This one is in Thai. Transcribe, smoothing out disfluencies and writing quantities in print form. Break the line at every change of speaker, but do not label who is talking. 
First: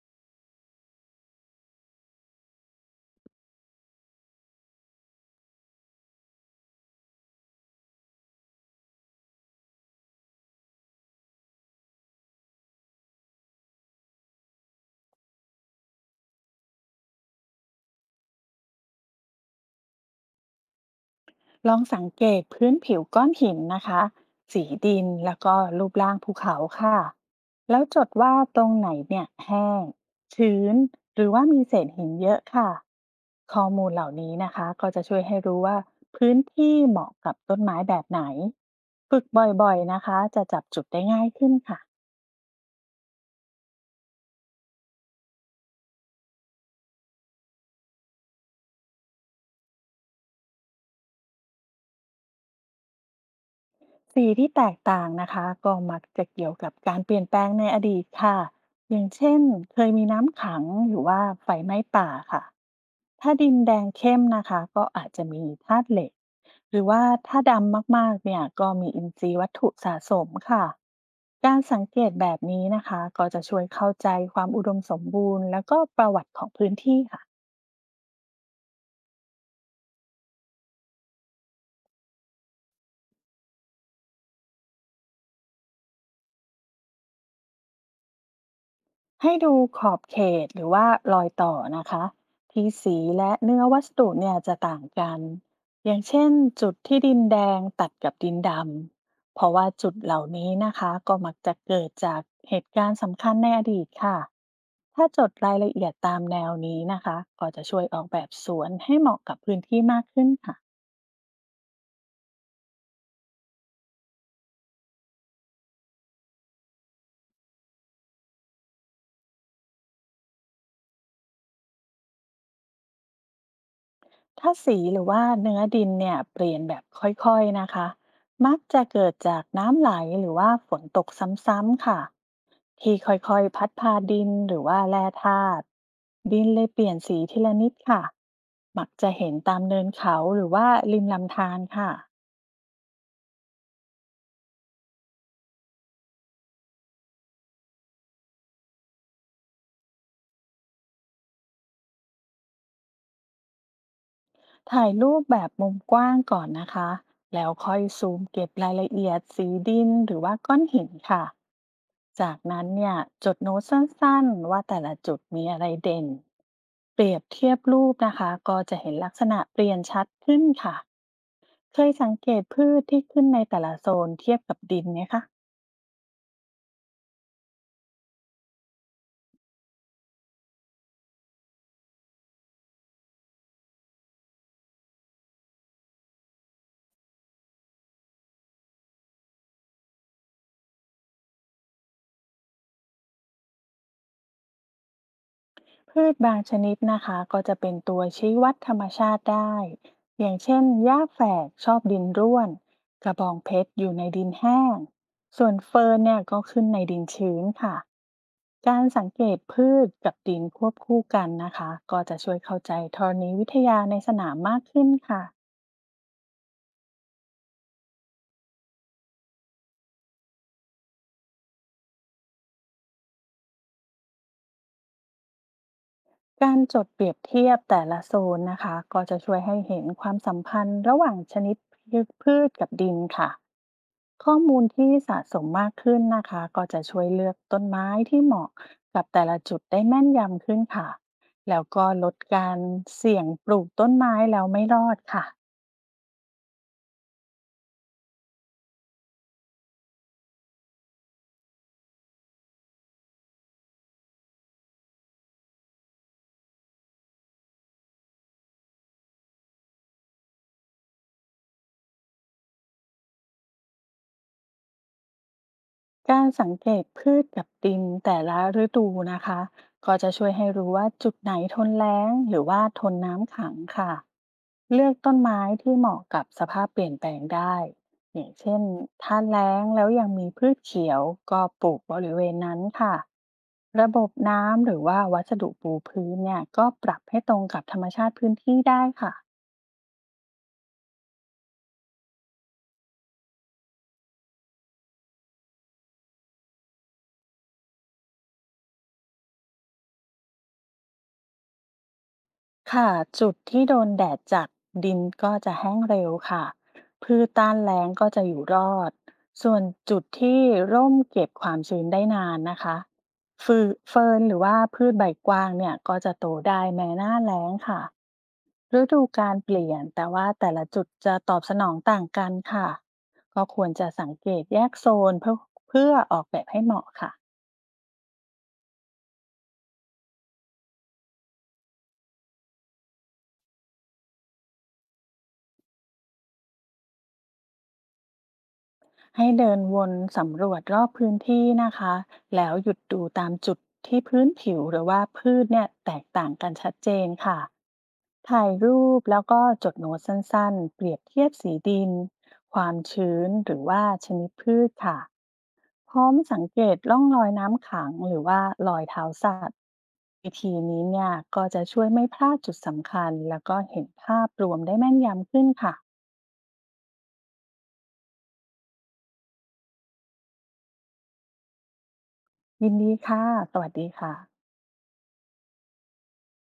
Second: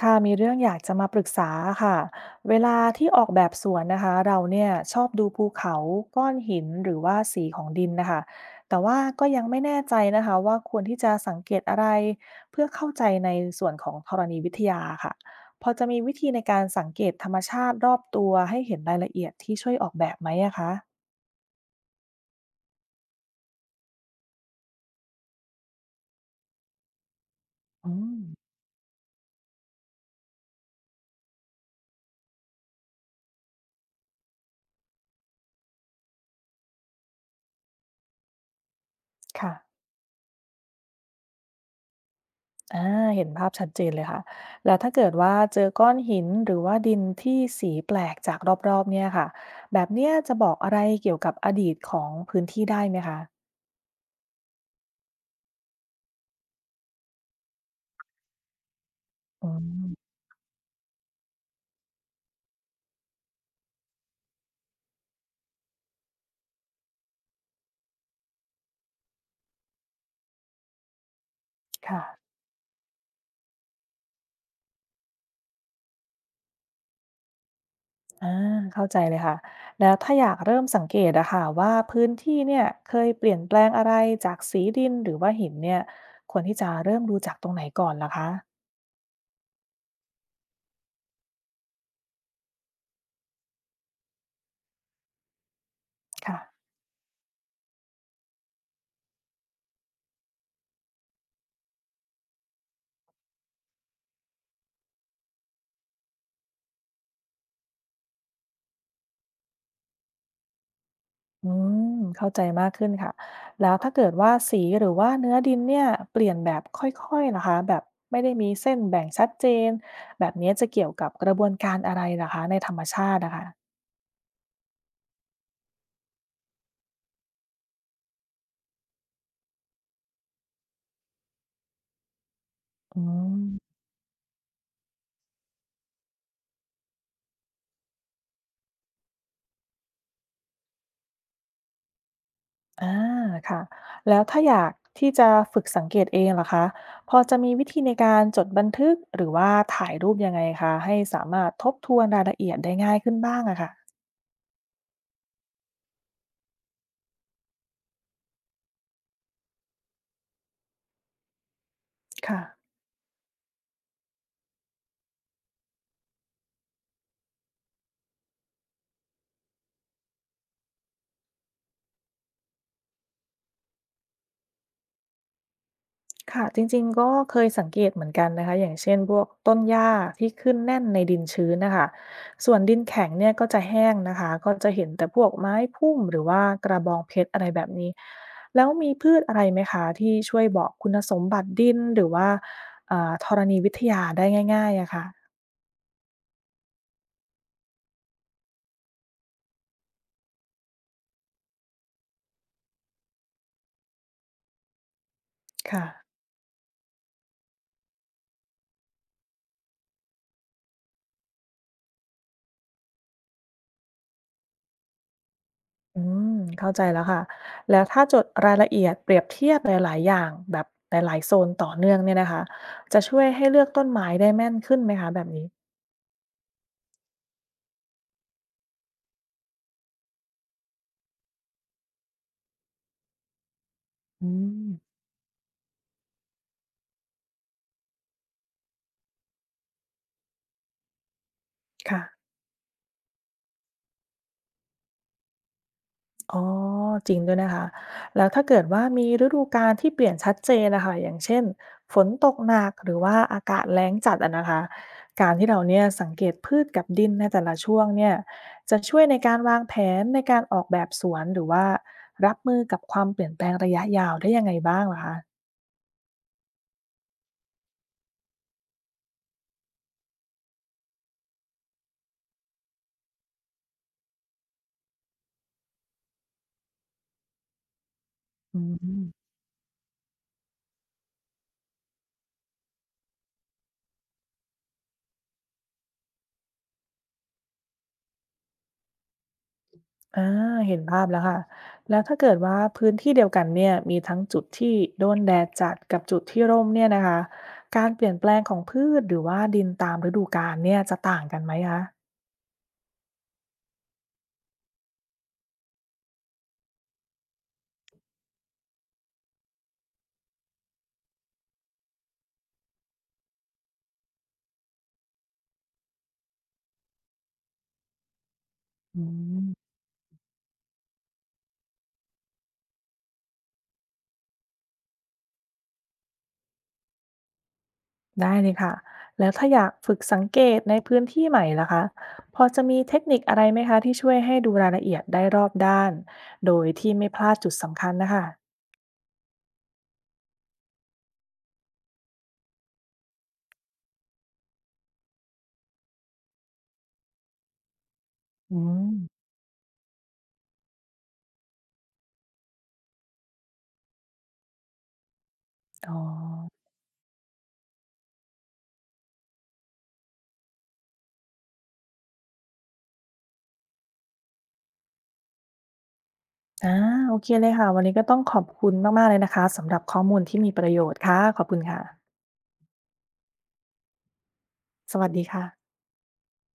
ค่ะมีเรื่องอยากจะมาปรึกษาค่ะเวลาที่ออกแบบสวนนะคะเราเนี่ยชอบดูภูเขาก้อนหินหรือว่าสีของดินนะคะแต่ว่าก็ยังไม่แน่ใจนะคะว่าควรที่จะสังเกตอะไรเพื่อเข้าใจในส่วนของธรณีวิทยาค่ะพอจะมีวิธีในการสังเกตธรรมชาติรอบตัวให้เห็นรายละเอียดที่ช่วยออกแบบไหมอะคะ
ลองสังเกตพื้นผิวก้อนหินนะคะสีดินแล้วก็รูปร่างภูเขาค่ะแล้ว
อื
จด
ม
ว่าตรงไหนเนี่ยแห้งชื้นหรือว่ามีเศษหินเยอะค่ะข้อมูลเหล่านี้นะคะก็จะช่วยให้รู้ว่าพื้นที่เหมาะกับต้นไม้แบบไหนฝึก
ค่ะ
บ่อยๆนะคะจะจับจุดได้ง่ายขึ้นค่ะ
อาเห็นภาพชัดเจนเลยค่ะ แล้วถ้าเกิดว่าเจอก้อนหินหรือว่าดินที่สีแปลกจากรอบๆเนี่ยค่ะแบบเนี้ยจะบอกอะไรเกี่ยวกับอดีตของพื้นที่ได้ไหมคะ
สีที่แตกต่างนะคะก็มักจะเกี่ยวกับการเปลี่ยนแปลงในอดีตค่ะอย่างเช่น
อื
เคยมี
ม
น้ำขังหรือว่าไฟไหม้ป่าค่ะถ้าดินแดงเข้มนะคะก็อาจจะมีธาตุเหล็กหรือว่าถ้าดำมากๆเนี่ยก็มีอินทรีย์วัตถุสะสมค่ะการสังเก
ค่ะ
ตแบบนี้นะคะก็จะช่วยเข้าใจความอุดมสมบูรณ์แล้วก็ประวัติของพื้นที่ค่ะ
อาเข้าใจเลยค่ะแล้วถ้าอยากเริ่มสังเกตอะค่ะว่าพื้นที่เนี่ยเคยเปลี่ยนแปลงอะไรจากสีดินหรือว่าหินเนี่ยควรที่จะเริ่มดูจากตรงไหนก่อนลหรคะ
ให้ดูขอบเขตหรือว่ารอยต่อนะคะที่สีและเนื้อวัสดุเนี่ยจะต่างกันอย่างเช่น
ค่ะ
จุดที่ดินแดงตัดกับดินดำเพราะว่าจุดเหล่านี้นะคะก็มักจะเกิดจากเหตุการณ์สำคัญในอดีตค่ะถ้าจดรายละเอียดตามแนวนี้นะคะก็จะช่วยออกแบบสวนให้เหมาะกับพื้นที่มากขึ้นค่ะ
อืมเข้าใจมากขึ้นค่ะแล้วถ้าเกิดว่าสีหรือว่าเนื้อดินเนี่ยเปลี่ยนแบบค่อยๆนะคะแบบไม่ได้มีเส้นแบ่งชัดเจนแบบนี้จะเกี่ยวกับกระบวนการอะไรเหคะในธรรมชาตินะคะ
ถ้าสีหรือว่าเนื้อดินเนี่ยเปลี่ยนแบบค่อยๆนะคะมักจะเกิดจากน้ำไหลหรือว่าฝนตกซ้ำๆค่ะที่
อื
ค่
ม
อยๆพัดพาดินหรือว่าแร่ธาตุดินเลยเปลี่ยนสีทีละนิดค่ะมักจะเห็นตามเนินเขาหรือว่าริมลำธารค่ะ
อ่าค่ะแล้วถ้าอยากที่จะฝึกสังเกตเองเ่รคะพอจะมีวิธีในการจดบันทึกหรือว่าถ่ายรูปยังไงคะให้สามารถทบทวนรายละเอียดได้ง่ายขึ้นบ้างอะค่ะ
ถ่ายรูปแบบมุมกว้างก่อนนะคะแล้วค่อยซูมเก็บรายละเอียดสีดินหรือว่าก้อนหินค่ะจา
ค่ะ
กนั้นเนี่ยจดโน้ตสั้นๆว่าแต่ละจุดมีอะไรเด่นเปรียบเทียบรูปนะคะก็จะเห็นลักษณะเปลี่ยนชัดขึ้นค่ะเคยสังเกตพืชที่ขึ้นในแต่ละโซนเทียบกับดินไหมคะ
ค่ะจริงๆก็เคยสังเกตเหมือนกันนะคะอย่างเช่นพวกต้นหญ้าที่ขึ้นแน่นในดินชื้นนะคะส่วนดินแข็งเนี่ยก็จะแห้งนะคะก็จะเห็นแต่พวกไม้พุ่มหรือว่ากระบองเพชรอะไรแบบนี้แล้วมีพืชอะไรไหมคะที่ช่วยบอกคุณสมบัติดินหรือว่าธรณีวิทยาได้ง่ายๆอะค่ะ
พืชบางชนิดนะคะก็จะเป็นตัวชี้วัดธรรมชาติได้ อย่างเช่นหญ้าแฝกชอบดินร่วน กระบองเพชรอยู่ในดินแห้ง ส่วน
ค่ะ
เฟิร์นเนี่ยก็ขึ้นในดินชื้นค่ะการสังเกตพืชกับดินควบคู่กันนะคะก็จะช่วยเข้าใจธรณีวิทยาในสนามมากขึ้นค่ะ
อืมเข้าใจแล้วค่ะแล้วถ้าจดรายละเอียดเปรียบเทียบหลายๆอย่างแบบหลายๆโซนต่อเนื่องเนี่ยนะคะจะช่วยให้เลือกต้นไม้ได้แม่นขึ้นไหมคะแบบนี้
การจดเปรียบเทียบแต่ละโซนนะคะก็จะช่วยให้เห็นความสัมพันธ์ระหว่างชนิดพืชกับดินค่ะ
อื
ข้อมู
ม
ลที่สะสมมากขึ้นนะคะก็จะช่วยเลือกต้นไม้ที่เหมาะกับแต่ละจุดได้แม่นยำขึ้นค่ะแล้วก็ลด
ค่ะ
การเสี่ยงปลูกต้นไม้แล้วไม่รอดค่ะ
อ๋อจริงด้วยนะคะ แล้วถ้าเกิดว่ามีฤดูกาลที่เปลี่ยนชัดเจนนะคะอย่างเช่นฝนตกหนักหรือว่าอากาศแล้งจัดอะนะคะการที่เราเนี่ยสังเกตพืชกับดินในแต่ละช่วงเนี่ยจะช่วยในการวางแผนในการออกแบบสวนหรือว่ารับมือกับความเปลี่ยนแปลงระยะยาวได้ยังไงบ้างเหรอคะ
การสังเกตพืชกับดินแต่ละฤดูนะคะก็จะช่วยให้รู้ว่าจุดไหนทนแล้งหรือว่าทนน้ำขังค่ะเลือกต้นไม้ที่เหมาะกับสภาพเปลี่ยนแปลงได้อย่างเช่
อื
นถ้า
ม
แล้งแล้วยังมีพืชเขียวก็ปลูกบริเวณนั้นค่ะระบบน้ำหรือว่าวัสดุปูพื้นเนี่ยก็ปรับให้ตรงกับธรรมชาติพื้นที่ได้ค่ะ
อาเห็นภาพแล้วค่ะแล้วถ้าเกิดว่าพื้นที่เดียวกันเนี่ยมีทั้งจุดที่โดนแดดจัดกับจุดที่ร่มเนี่ยนะคะการเปลี่ยนแปลงของพืชหรือว่าดินตามฤดูกาลเนี่ยจะต่างกันไหมคะ
ค่ะจุดที่โดนแดดจัดดินก็จะแห้งเร็วค่ะพืชต้านแล้งก็จะอยู่รอดส่วนจุดที่ร่มเก็บความชื้นได้นานนะคะฟืเฟิร์นหรือว่าพืชใบกว้างเนี่ยก็จะโตได้แม้หน้าแล้งค่ะฤ
อื
ดูการเป
ม
ลี่ยนแต่ว่าแต่ละจุดจะตอบสนองต่างกันค่ะก็ควรจะสังเกตแยกโซนเพื่อออกแบบให้เหมาะค่ะ
ได้เลยค่ะแล้วถ้าอยากฝึกสังเกตในพื้นที่ใหม่ล่ะคะพอจะมีเทคนิคอะไรไหมคะที่ช่วยให้ดูรายละเอียดได้รอบด้านโดยที่ไม่พลาดจุดสำคัญน่ะค่ะ
ให้เดินวนสำรวจรอบพื้นที่นะคะแล้วหยุดดูตามจุดที่พื้นผิวหรือว่าพืชเนี่ยแตกต่างกันชัดเจนค่ะถ่าย
อื
รู
ม
ปแล้วก็จดโน้ตสั้นๆเปรียบเทียบสีดิน ความชื้นหรือว่าชนิดพืชค่ะพ
อ๋อ
ร้อมสังเกตร่องรอยน้ำขังหรือว่ารอยเท้าสัตว์วิธีนี้เนี่ยก็จะช่วยไม่พลาดจุดสำคัญแล้วก็เห็นภาพรวมได้แม่นยำขึ้นค่ะ
อาโอเคเลยค่ะวันนี้ก็ต้องขอบคุณมากๆเลยนะคะสำหรับข้อมูลที่มีประโยชน์ค่ะขอบคุณค่ะ
ยินดีค่ะสวัสดีค่ะ
สวัสดีค่ะ